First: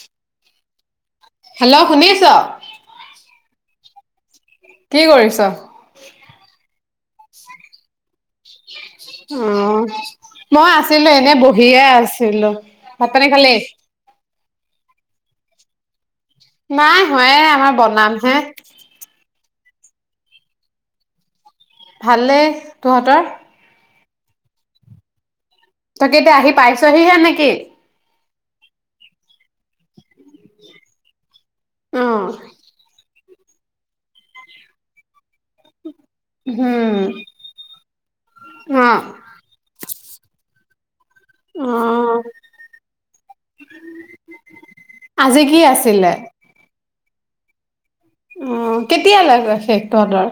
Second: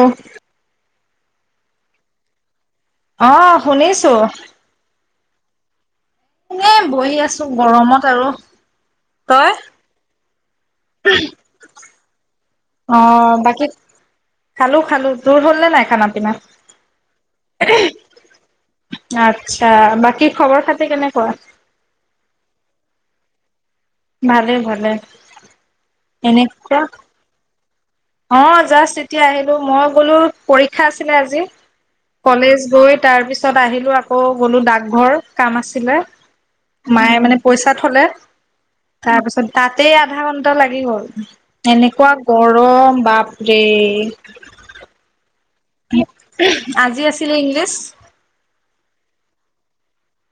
অহ hello শুনি আছ। অ শুনিছো। কি কৰিছ? এ বহি আছো গৰমত আৰু। তই উম্। মই আছিলো এনে বহিয়ে আছিলো। অ ভাত পানী খালি? বাকী খালো খালো তোৰ হ'ল নাই খানা পিনা? নাই হোৱা এ আমাৰ বনামহে। আচ্ছা বাকী খবৰ খাতি কেনেকুৱা। ভালে। তহঁতৰ? ভালে, ভালে। তাকে এতিয়া আহি এনেকুৱা পাইছহিহে নেকি? অ জাষ্ট এতিয়া আহিলো মই বোলো পৰীক্ষা আছিলে আজি উম কলেজ গৈ তাৰ পিছত ত পিছত আহিলো আকৌ গ'লো ডাকঘৰ কাম আছিলে মায়ে মানে পইচা থলে, অ। তাৰপিছত তাত এ আধা ঘণ্টা লাগি গ'ল। এনেকুৱা গৰম। বাপৰেই। আজি কি উ, আছিলে? আজি আছিলে ইংলিছ। অ' কেতিয়া লাগে শেষ তই।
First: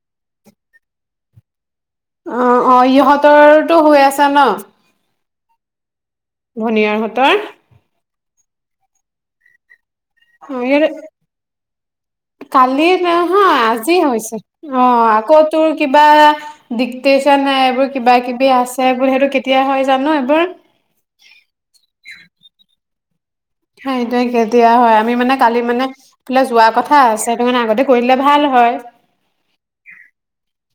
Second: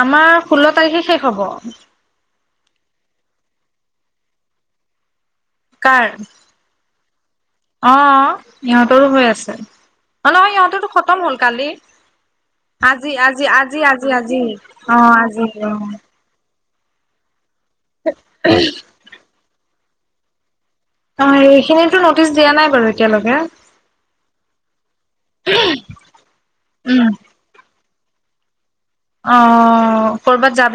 আমাৰ ষোল্ল তাৰিখে শেষ হব। অ-অ, ইহঁতৰতো হৈ আছা ন? কাৰ? ভনিয়ে হঁতৰ। অ', সিহঁতৰো হৈ আছে। নহয় সিহঁতৰ খতম হ'ল কালি। কালি নহয় আজি হৈছে অ', আকৌ তোৰ কিবা ডিক্টেশচন হ এইবোৰ কিবা কিবি আছে বুলি সেইটো কেতিয়াই হয়। জানো এবাৰ অ এইখিনিতো নটিচ দিয়া নাই বাৰু এতিয়ালৈকে সেইটোৱে কেতিয়া হয় আমি মানে কালি মানে সেইফালে যোৱা কথা উম আছে সেইটো মানে আগতে কৰিলে ভাল হয় অ ক'ৰবাত যা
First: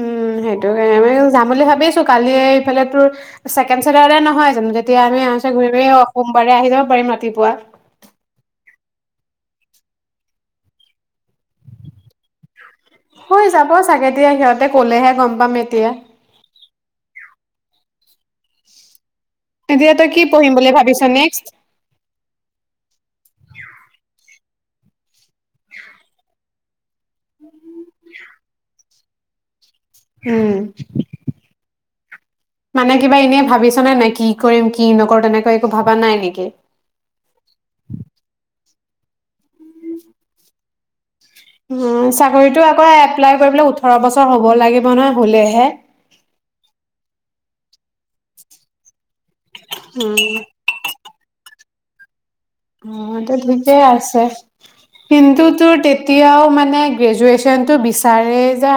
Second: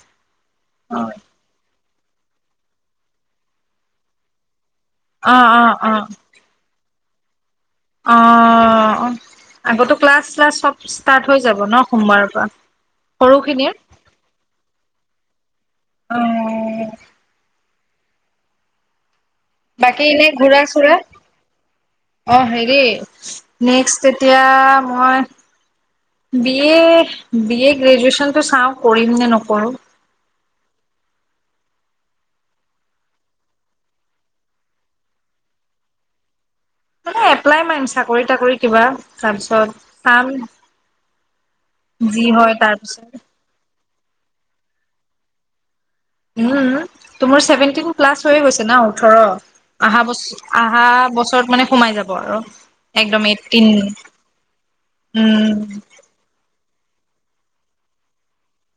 উম সেইটো কাৰণে আ যাম বুলি ভাবিছোঁ কালি এইফালে তোৰ ছেকেণ্ড চাটাৰডে নহয় জানো তেতিয়া আমি অ আহ অ ঘূৰি অ সোমবাৰে আহ যাব পাৰিম ৰাতিপুৱা অ আগতো ক্লাছ শ্লাচ চব। ষ্টাৰ্ট হৈ যাব ন সোমবাৰৰ পৰা হৈ যাব সৰুখিনিৰ চাগে দিয়া সিহঁতে ক'লেহে গম পাম এতিয়া অ এতিয়া বাকী তই কি এনে পঢ়িম ঘুৰা বুলি চুৰা ভাবিছ নেক্সট অ হেৰি নেক্স এতিয়া মই উ [inaudible] বি এ বি এ গ্ৰেজুয়েচনটো চাও কৰিম নে নকৰোঁ উম মানে কিবা এনেই ভাবিছনে নাই কি কৰিম কি নকৰো তেনেকৈ একো ভবা নাই নেকি ম এপ্লাই মাৰিম, চাকৰি তাকৰি কিবা, তাৰপিছত কাম চাকৰিতটো আকৌ এপ্লাই কৰিব উ ওঠৰ বছৰ হ'ব লাগিব নহয়, হলেহে উম, তোমাৰ চছেভেনটন প্লাছ হৈয়ে গৈছে ন। ওঠৰ, অহা বছৰ অহা বছৰত মানে সোমাই যাব আৰু। একদম অটো এইটিন ঠিকেই আছে, কিন্তু উম তোৰ তেতিয়াও মানে মে গ্ৰেজুৱেচন টো বিচাৰে যে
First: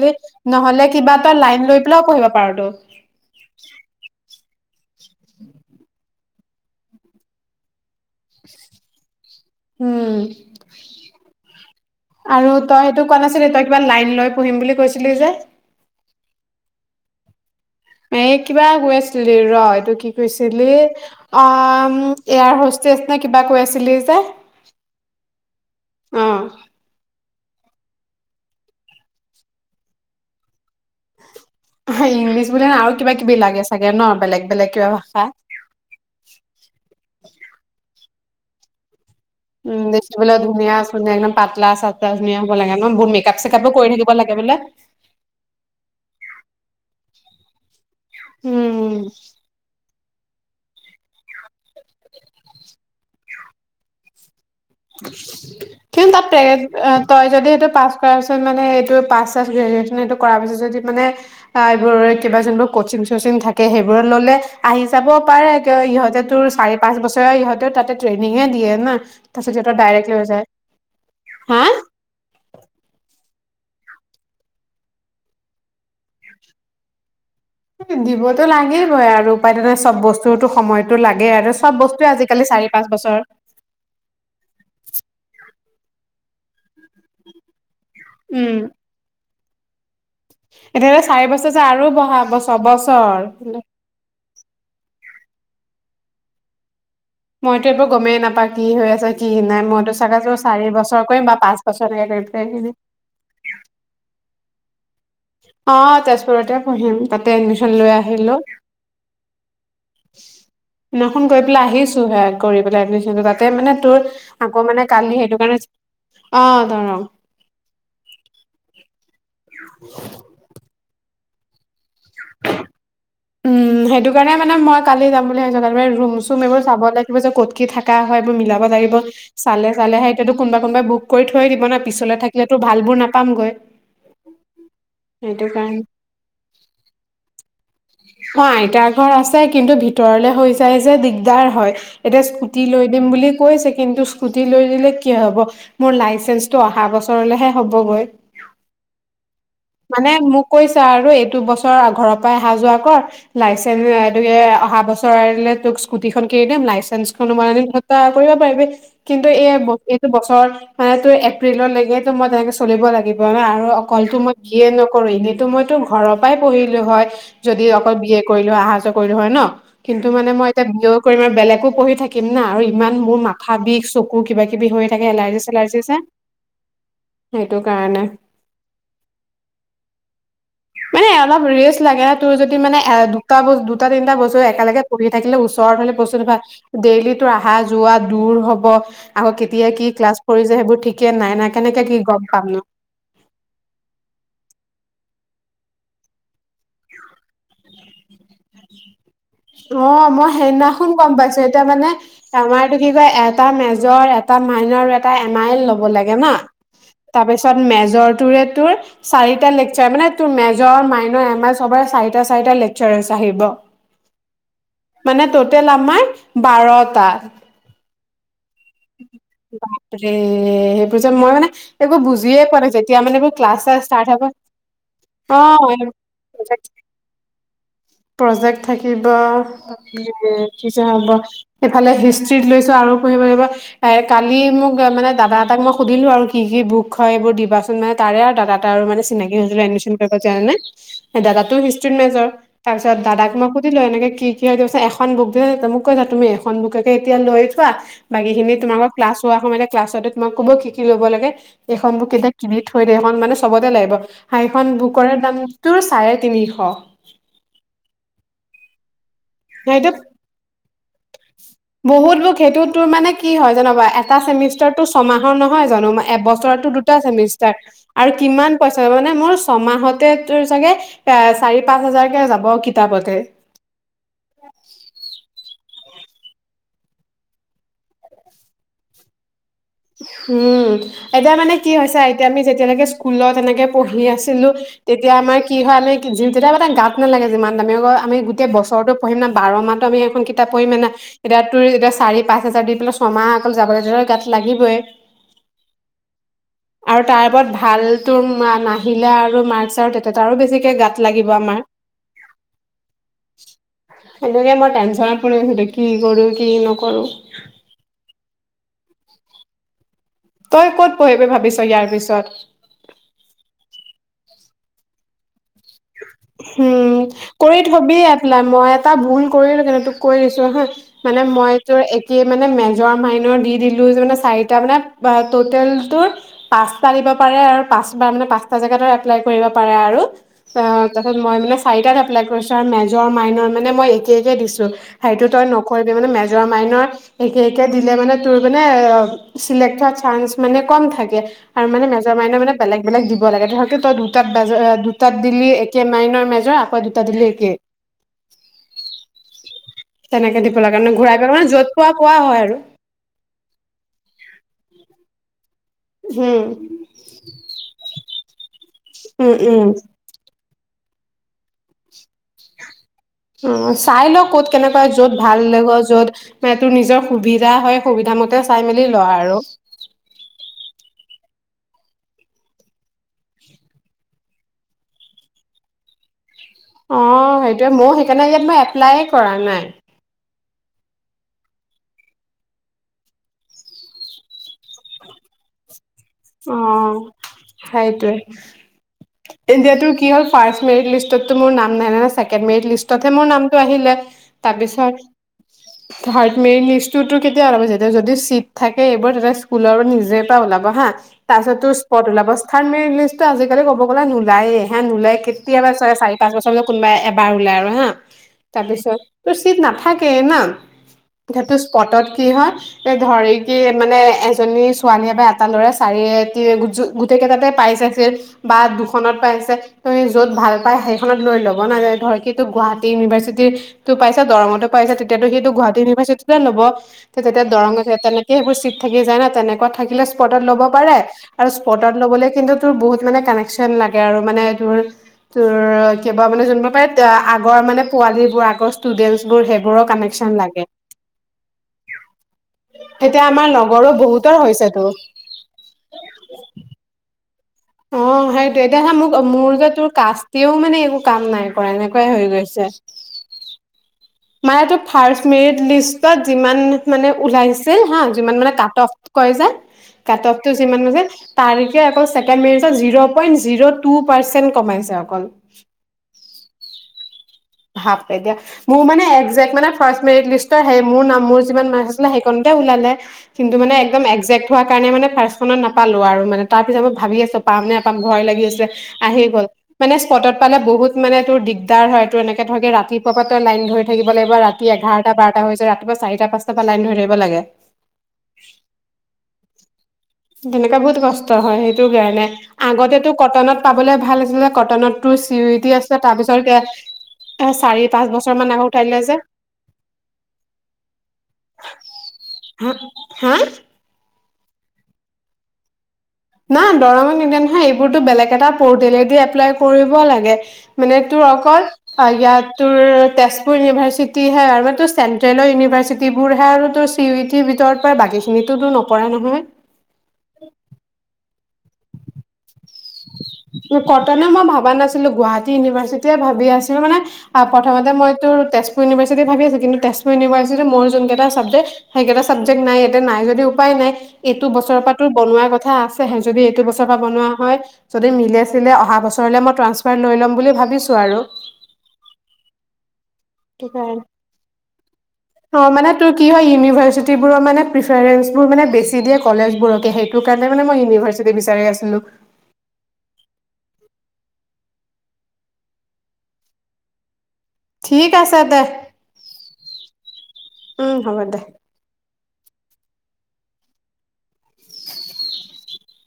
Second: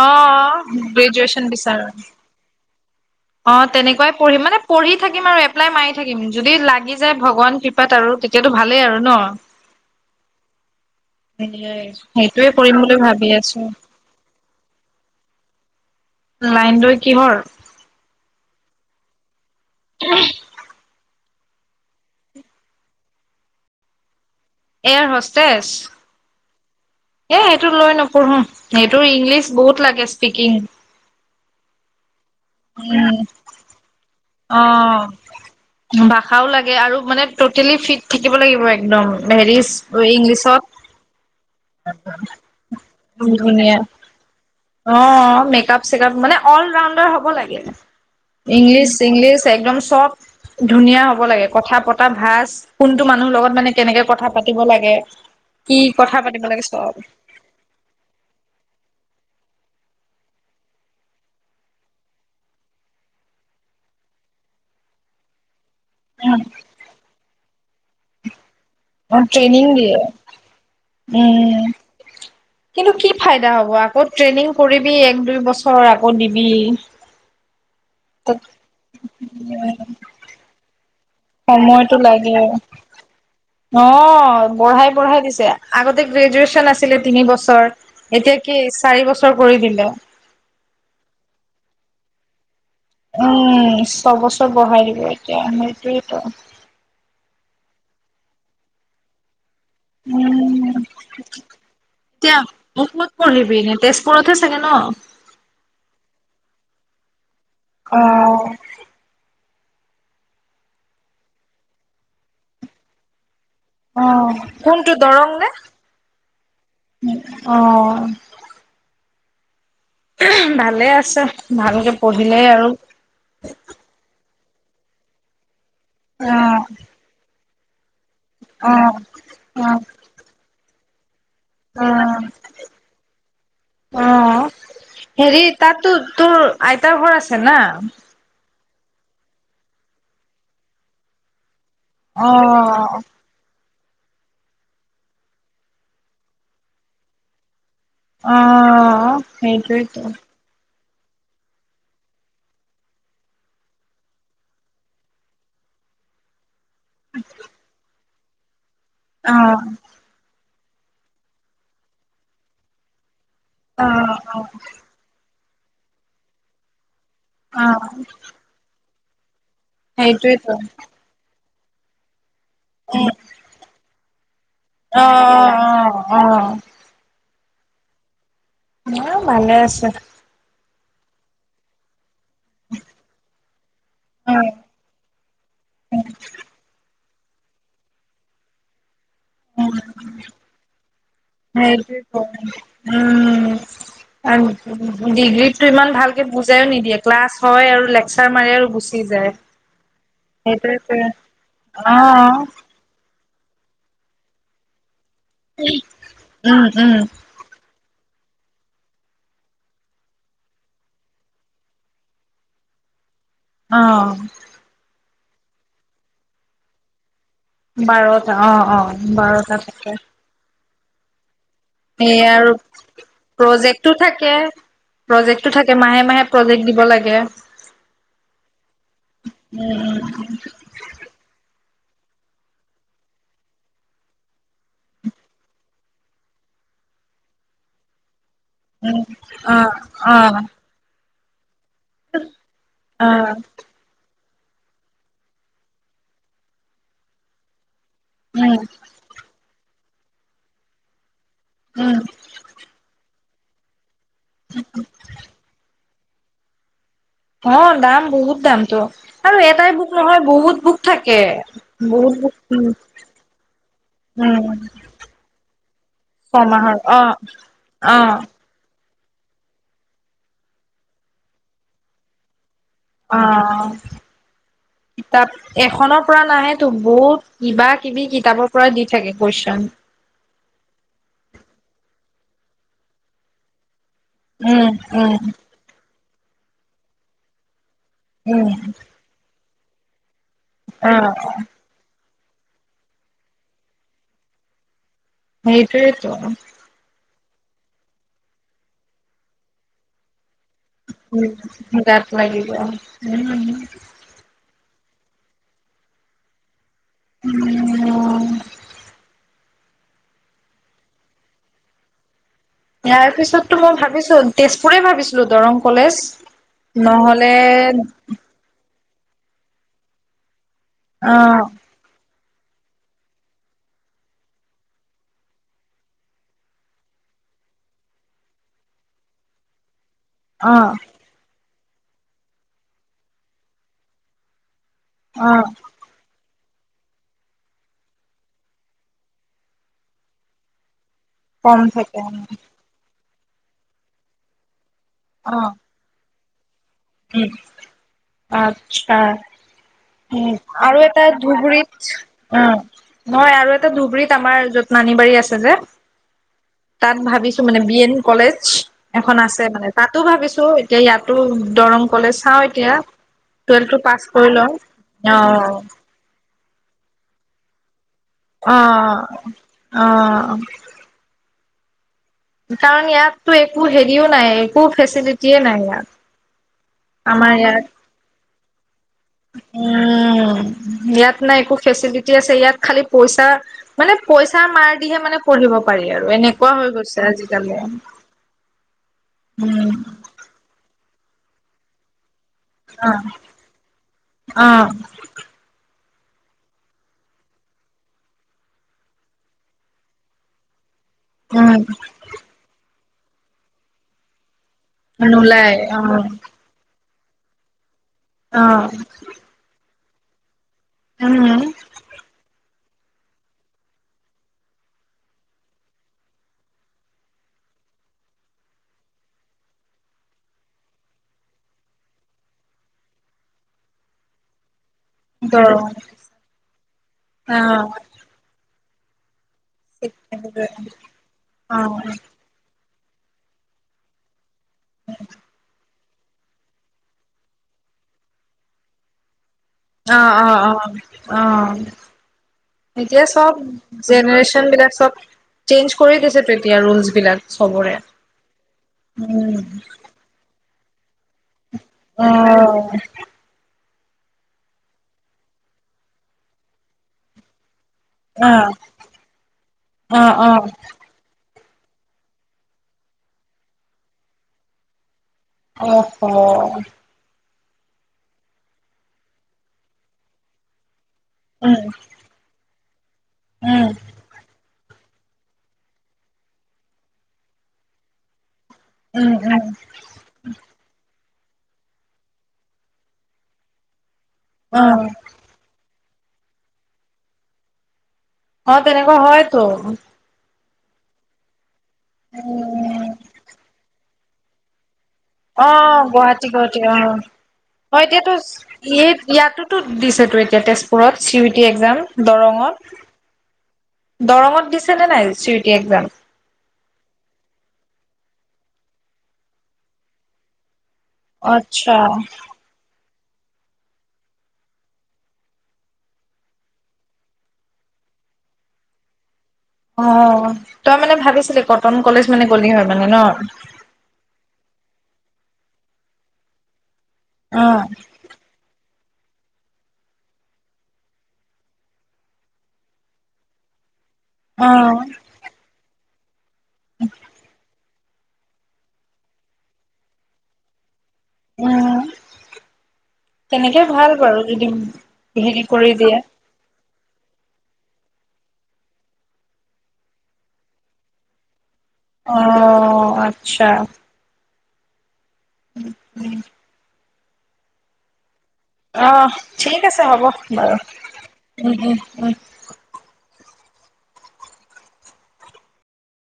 অ নহলে কিবা এটা গ্ৰেজুৱেচন লাইন লৈ বিচাৰো পেলাইও পঢ়িব পাৰোতো অ তেনেকুৱাই পঢ়িম মানে পঢ়ি থাকিম আৰু এপ্লাই মাৰি থাকিম, যদি লাগি যায় ভগৱান কৃপাত আৰু, তেতিয়াতো ভালেই আৰু ন। উম। সেইটোয়ে আৰু কৰিম তই বুলি সেইটো কোৱা ভাবি নাছিলি, আছো তই কিবা লাইন লৈ পুম বুলি কৈছিলি যে? লাইনটো কিহৰ? ম এই কিবা গৈ আছিলো ৰ এইটো কি কৈছিলি অ এয়াৰ হোষ্টেচ নে কিবা কৈ আছিলি যে? এয়াৰ হষ্টেছ অ'। এ সেইটো লৈ নপঢ়ো সেইটোৰ ইংলিছ বহুত লাগে স্পিকিং হ ইংলিছ বুলি নহয় আৰু কিবা উম কিবি লাগে চাগে ন বেলেগ অ বেলেগ কিবা ভাষা ভাষাও লাগে আৰু মানে ট'টেলি ফিট থাকিব লাগিব একদম হেৰি উম দেখি বোলে ইংলিছত ধুনীয়া ধুনীয়া একদম পাতলা চাতলা ধুনীয়া হব লাগে ন বহুত মেকপ চেকাপো ধুনীয়া কৰি থাকিব লাগে বোলে? অ মেকআপ চেকআপ মানে অল ৰাউণ্ডাৰ হ'ব লাগে ইংলিছ উম ইংগলিছ একদম চফ্ট ধুনীয়া হ'ব লাগে কথা পতা ভাজ কোনটো মানুহৰ লগত মানে কেনেকে কথা পা কিন্তু তাতে গ লাগে চব তই যদি সেইটো পাছ কৰা পছত মানে এইটো পাছ চাচ গ্ৰেজো টো কৰা পিছত যদি মানে অ এইবোৰৰে কিবা যোনিবোৰ কচিং চচিং থাকে সেইবোৰ ললে আহি যাব পাৰে। ইহঁতে উম। তোৰ চাৰি পাঁচ বছৰে ইহঁতে তাত ট্ৰেনিংহে দিয়ে। নাহ ট্ৰেনিং দিয়ে হা উম কিন্তু কি। ফাইদা হ'ব আকৌ ট্ৰেইনিং কৰিবি এক দুই বছৰ আকৌ দিবি। তাত দিবতো লাগিলিবই আৰু উপায় তেনে চব বস্তুতটো সময়তো লাগে আৰু চব সময়টো বস্তুৱে লাগে আজিকালি চাৰি পাঁচ বছৰ। অ বঢ়াই বঢ়াই দিছে আগতে গ্ৰেজুৱেচন আছিলে তিনি বছৰ। এতিয়া কি চাৰি বছৰ। কৰি দিলে। এতিয়াহলে চাৰি বছৰ যে আৰু বহা বছৰ। উম ছবছৰ বঢ়াই দিব। মট। মইতো এইবোৰ গমেই নাপা কি হৈ আছ কি নাই। মইতো চাগে জোৰ চাৰি উম বছৰ কৰিম বা পাঁচ বছৰলৈকে কৰিম এতিয়া সেইখিনি। ক'ত পঢ়িবি এনে তেজপুৰতহে চাগে ন। অ তেজপুৰতে পঢ়িম তাত। এডমিশন লৈ অ আহিলো। দিনাখন গৈ পেলাই আহিছো হে কৰি পেলাই এডমিশন তাত। ত মানে তোৰ অ আকৌ মানে কোনটো কালি দৰং সেইটো নে কাৰণে আহ ধৰ। অ ভালে আছোঁ ছে ভালকে পঢ়িলে আৰু উম সেইটো কাৰণে মানে মই কালি যাম বুলি ভাবিছোঁ ৰুম চুম এইবোৰ অ', চাব লাগিব যে ক'ত কি থাকে হয় এইবোৰ মিলাব লাগিব অ', চালে চালেহে এতিয়াতো কোনোবা কোনোবাই বুক কৰি থৈ দিব না অ', পিছলে থাকিলেতো ভালবোৰ নাপামগৈ অ', হেৰি সেইটো কাৰণে তাতো তোৰ আইতাৰ ঘৰ আছে না? অ আইতাৰ ঘৰ আছে, কিন্তু ভিতৰলে হৈ যায় যে দিগদাৰ হয় এতিয়া স্কুটি লৈ অ', দিম বুলি কৈছে কিন্তু স্কুটি লৈ দিলে কি হব মোৰ লাইচেন্সটো অহা বছৰলৈহে অ সেইটেইটো মানে মোক কৈছা আৰু এইটো বছৰ ঘৰৰ পৰাই অহা যোৱা কৰ লাইচেন্স অহাবছৰ লাগিলে তোক স্কুটি খন কিনি দিম মানিন ঘ [unintelligible] কৰিব পাৰিবি কিন্তু এই অ', এইটো বছৰত মানে তো এপ্ৰিললৈকে তো মই তেনেকে চলিব লাগিব। আৰু অকলটো অ', মই অ', যিয়ে নকৰো এনে কিন্তু মইতো ঘৰৰ পৰাই পঢ়িলোঁ হয় যদি অ', অকল বি এ কৰিলো অহা যোৱা কৰিলো হয় ন কিন্তু মানে মই সেইটোৱেতো এতিয়া বিয় কৰিম আৰু বেলেগো পঢ়ি থাকে। থাকিম ন আৰু ইমান মোৰ মাথা বিষ চকু কিবা কিবি হৈ থাকে এলাৰ্জি অ', চেলাৰ্জি যে অ', অ', সেইটো কাৰণে হ ভালে আছে মানে অলপ ৰেচ লাগে তোৰ যদি মানে এ দুটা বু দুটা তিনিটা বছৰে উম, একেলগে পঢ়ি থাকিলে ওচৰত হলে বস্তুটো ভাল ডেইলি অহা যোৱা দূৰ হব আকৌ কেতিয়া উম, কি ক্লাছ পঢ়িছে সেইবোৰ ঠিকে নাই নাই কেনেকে কি সেইটোৱেতো গম পামনো উম, ডিগ্ৰীতটো ইমান ভালকে বুজাইও নিদিয়ে ক্লাছ হয় আৰু লেকচাৰ মাৰে আৰু গুচি যায়। অ মই সেইদিনাখন সেইটোৱেতো গম পাইছো এতিয়া মানে অ', আমাৰতটো কি কয় এটা মেজৰ এটা মাইনৰ এ এটা এমাইল লব লাগে ন, উম, উম, তাৰপিছত মেজ। এটোৱেই এটোৱেই, চাৰিটা লেকচাৰ মানে ত মেজৰ মাইন আমাৰ চবৰ চাৰিটা চাৰিটা লেকচাৰ আহিছে। অহ। মানে ট'টেল আমাৰ বাৰটা। বাৰত। অ, অ বাৰটা থাকেহ তাপাছত মই মানে। একো বুজিয়ে পোৱা নাই, যেতিয়া মানে মই এই ক্লাছৰ প্ৰজেক্টটো ষ্টাৰ্ট হব। থাকে অ প্ৰজেক্টটো থাকে মাহে মাহে প্ৰজেক প্ৰজেক্ট থাকিব দিব লাগে। প্ৰজেক থাকিব উম, তাপিছত। সেফালে হিষ্ট্ৰ্ৰীত লৈছো, আৰু পঢ়িব লাগিব। এ কালি মোক মানে দাদা এটাক মই সুধিলো আৰু কি কি বুক হয় এইবোৰ দিবাচোন মানে তাৰে। দাদা তা আৰু উম, মানে উম, চিনাকি হৈছিলো অ', এডমিচন কৰিব অ', যাওতে। হে দাদাতো। যাই তাৰ পিছত দাদাক অ', মই সুধিলো, এনেক কি। কি কৈছে এখন বুক যে মোক কৈছা তুমি এখন বুককে এতিয়া লৈ থোৱা। বাকী উম, খিনিত। তোমাক ক্লাছ হোৱাৰ সময়তে। ক্লাছতে তোমাক ক'ব কি কি ল'ব লাগে। উম, এইখন বুক এতিয়া কিনি থৈ দে এখন মানে চবতে লাগিব হাইখন বুকৰে দামটোৰ চাৰে তিনিশ অ দাম বহুত দাম ত আৰু এটাই বুক নহয় বহুত বুক থাকে বহুত বুক বহুতলোক সেইটো উম, তোৰ মানে কি হয় জানা এটা উম, চেমিষ্টাৰতো ছমাহৰ নহয় জানো এবছৰতো ছমাহৰ দুটা অ', চেমিষ্টাৰ আৰু অ', কিমান পইচা মানে মোৰ ছমাহতে তোৰ চাগে এ চাৰি পাঁচ হাজাৰকে যাব। কিতাপতে অ ত এক এখনৰ পৰা নাহে তো বহুত কিবা কিবি কিতাপৰ পৰা দি থাকে কোৱেশন উম এতিয়া মানে কি হৈছে এতিয়া আমি যেতিয়ালৈকে স্কুলত এনেকে পঢ়ি আছিলো উম, তেতিয়া উম, আমাৰ কি হয় আমি যি তেতিয়া মানে গাত নালাগে যিমান মানে আমি গোটেই উম, বছৰতো পঢ়িম ন বাৰ মাহটো আমি এখন কি এটা পৰিমান না অ', এতিয়া তোৰ এতিয়া চাৰি। পাঁচ হাজাৰ দি পেলাই ছমাহ অকল [unintelligible] যাবলৈ গ। লাগিবই। সেইটোৱে টো আৰু তাৰ ওপৰত ভাল তো না নাহিলে আৰু মাৰ্ক্সৰ তে উম গাত লাগিব উম সেইটোৱে সোধে কি কৰিব লাগিব কি নকৰো উম তই ক'ত পঢ়িবি ভাবিছ ইয়াৰ পিছত ইয়াৰ পিছতো মই ভাবিছো তেজপুৰে ভাবিছিলো দৰং কলেজ হম নহ'লে কৰি থবি আ পেলেম বোৰত এটা ভুল কৰিলো কেনে তোক কৈ দিছো হা অ মানে মই তোৰ একেই মানে মেজৰ মাইনৰ দি দিলো চাৰিটা মানে টোতেলটো পাচটা দিব পাৰে আৰু পাঁচবাৰ মানে পাচটা জেগাত এপ্লাই কৰিব পাৰে আৰু অ তাৰপিছত মই মানে চাৰিটাত এপ্লাই কৰিছোঁ আৰু মেজৰ মাইনৰ মানে মই একে একে দিছোঁ সেইটো অ তই নকৰিবি মানে মেজ মেজৰ মাইনৰ এতি এতিয়া দিলে মানে তোৰ মানে চেলেক হোৱা চানস মানে কম থাকে। কম আৰু মানে থাকে মেজৰ মাইনাৰ মানে বেলেগ বেলেগ। থাকিব লাগে ধৰ তই দুটাত বজাত। দিল্লী একে মাইনৰ মে যোৱা উ আচ্ছা উ তেনেকে দিব লাগে আৰু মানে এটা ঘূৰাই পেলাই মানে য'ত ধুবুৰীত পোৱা পোৱা হয় উ আৰু নহয় আৰু এটা ধুবুৰীত আমাৰ যতনানী বাৰী আছে যে। উম তাত ভাবিছো মানে বিয়েন কলেজ এখন উম আছে উম মানে তাতো ভাবিছো এ ইয়াতো দৰং কলেজ চাওঁ এতিয়া উ টুৱেলভটো পাছ চাই লও কৰি ক'ত লওঁ কেনেকুৱাই য'ত ভাল অ লাগিব য'ত মতেটোৰ নিজৰ সুবিধা হয় সুবিধা মতে চাই মেলি অ', লোৱা আৰু অ', কাৰণ ইয়াতো একো হেৰিও নাই একো ফেচিলিটিয়ে নাই ইয়াত। অ আমাৰ ইয়াত সেইটোৱে মই সেইকাৰণে ইয়াত মই এপ্লাইে কৰা নাই উম, ইয়াত নাই একো ফেচিলিটি আছে ইয়াত খালি পইচা মানে পইচাৰ মাৰ দিহে মানে পঢ়িব পাৰি আৰু আৰু এনেকুৱা অ হৈ গৈছে আজিকালি উম, এতিয়া টো কি হয় ফাৰ্ষ্ট মেৰিট লিষ্ট ততটো মোৰ নাম নাই ন মেৰিট অ', লিষ্টতে মোৰ নাম টো আহিলে অ', তাৰপাছত থাৰ্ড মেৰি নিজটোতো কেতিয়া ওলাব যেতিয়া যদি চিট থাকে এইবোৰ তেতিয়া স্কুলৰ পৰা নিজৰ এ পৰা ওলাব হা উম, তাৰপাছতো স্পট ওলাব স্থান ইংলিছটো আজিকালি ক'ব গ'লে নোলায়ে হে নোলাই কেতিয়াবা চাৰি পাঁচ বছৰত কোনোবাই। বাৰ ওলাই হা অ', তাৰপিছত তো চিত নাথাকে থাকে না উম, তাতটো স্পটত কি হয় ধৰি কি মানে এজনী ছোৱালীয়ে বা এটা লৰা চাৰি গোটেই কেইটাতে পাইছাইছিল বা দুখনত পাইছে তুমি য'ত ভাল পাই সেইখনত লৈ ল'ব না ধৰ কিটো গুৱাহাটী ইউনিভাৰ্চিটি টো পাইছা দৰঙতো তেতিয়া টো সি টো গৰম গুৱাহাটী ইউনিভাৰ্চিটি টো লব অ', থাকে যাই ন তেনেকুৱা থাকিলে স্পটত অ', ল'ব আৰু স্পটত ল'বলে কিন্তু ত বহুত মানে কানেকশচন লাগে আৰু মানে তোৰ তোৰ কেতিয়াবা মানে জানিব পাৰে আগৰ মানে পোৱালী বোৰ আগৰ ষ্টুডেন্টচ বোৰ সেইবোৰৰ অ অ কানেকচন অ লাগে অ এতিয়া চব আমাৰ লগৰো বহুতৰ জেনেৰে্শন বিলাক হৈছেতো চব চেঞ্ কৰি দিছে তেতিয়া ৰুলচবিলাক অ সেইটো এতিয়া মোক মোৰ যে তোৰ কাষ্ট তেওঁও মানে এইবোৰ কাম নাই কৰা এনেকুৱাই হৈ গৈছে অ', মায় তটো ফাৰ মেৰিট লিষ্টত যিমান মানে ওলাইছে হা যিমান মানে অ', কাট অফ ক য কাট অফ অ', টো যিমান মানে তাৰিখে আকৌ zero point zero two percent কমাই যাওক আহহ ভাব এতিয়া মোৰ মানে এদজেক মানে ফাৰ মেৰিত লিষ্টৰ মোৰ নাম মোৰ উম, যিমান মাছ আছিলে সেইকণ তই ওলালে কিন্তু উম, মানে একদম এক্জেক্ট থোৱা কাৰণে মানে ফাৰ্ষ্খনত নাপালো আৰু মানে তাৰ পিছত মই ভাবি আছো পাম নে পামৰ ভয় লাগি আছে উম, আহি গ'ল উম, মানে স্পটত পালে বহুত মানে তোৰ দিগদাৰ হয় তো এনেকে থাকে ৰাতিপুৱা পৰা তই লাইন ধৰি থাকিব লাগিব ৰাতি অ', এঘাৰটা, বাৰটা হৈ যায় ৰাতি ৰাতিপুৱা চাৰিটা, পাঁচটাৰ পৰা লাইন ধৰি থাকিব লাগে অ তেনেকুৱা হয়তো তেনেকা বহুত কষ্ট হয় সেই টোৰ কাৰণে উম, আগতেটো কটনত পাবলে ভাল আছিলে কটনত তোৰ চি ইউ অ ই টি আছিলে গুৱাহাটী তাৰপিছত গুৱাহাটী অ এ চাৰি হয় পাঁচ এতিয়াতো বছৰ মান আগত উঠাই দিলে যে ইয়াতোতো দিছেতো এতিয়া তেজপুৰত চি ইউ টি একজাম হা দৰঙত হা দৰঙত দিছে নে নাই চি ইউ পিয়ে একজাম না দৰঙত নিদিয়ে নহয় এইবোৰতো বেলেগ এটা পৰ্টেলেদি এপ্লাই কৰিব লাগে মানে তোৰ অকল আচ্ছা, ইয়াত তোৰ তেজপুৰ ইউনিভাৰ্চিটিহে আৰু আমাৰতো চেণ্ট্ৰেলৰ ইউনিভাৰ্চিটিবোৰহে আৰু তোৰ চি ইউ টিৰ ভিতৰত পৰে বাকীখিনিতোতো নপৰে নহয় অ তই মানে ভাবিছিলি কত। কটন কলেজ মানে গলি হয়। মানে ন? কটনে মই ভাবো মই নাছিলো গুৱাহাটী ইউনিভাৰ্চিটিয়ে ভাবি আছিলো মানে অ', প্ৰথমতে মই তো তেজপুৰ তেুৰ ইনিভাৰ্চিট থাকে আছে কিন্তু তেজপুৰ ইউনিভাৰি মোৰ যোন কেইটা ছাবজেক্ সেইকেইটাৰ নাই ইয়া নাই যদি উপায় নাই এইটো বছৰৰ অ', পৰা তোৰ বনোৱাৰ কথা হফে [inaudible] যদি এইটো বছৰ পৰা বনোৱা হয় যদি মিলি আছিলে অহা বছৰলৈ মই ট্ৰান্সফাৰ লৈ লম বুলি ভাবিছো আৰু উম তেনেকে ভাল বাৰু যদি হেৰি অ কৰি মানে দিয়া তোৰ কি হয় মানে প্ৰিফাৰেঞ্চ বোৰ মানে বেছিয়ে কলেজবোৰকে সেইটো কাৰণে মে মই ইউনিভাৰ্চিটি বিচাৰি আ অঁ অঁ আচ্ছা উম উম ঠিক আছে দে অঁ ঠিক আছে হ'ব বাৰু উম হ'ব দে উম উম উম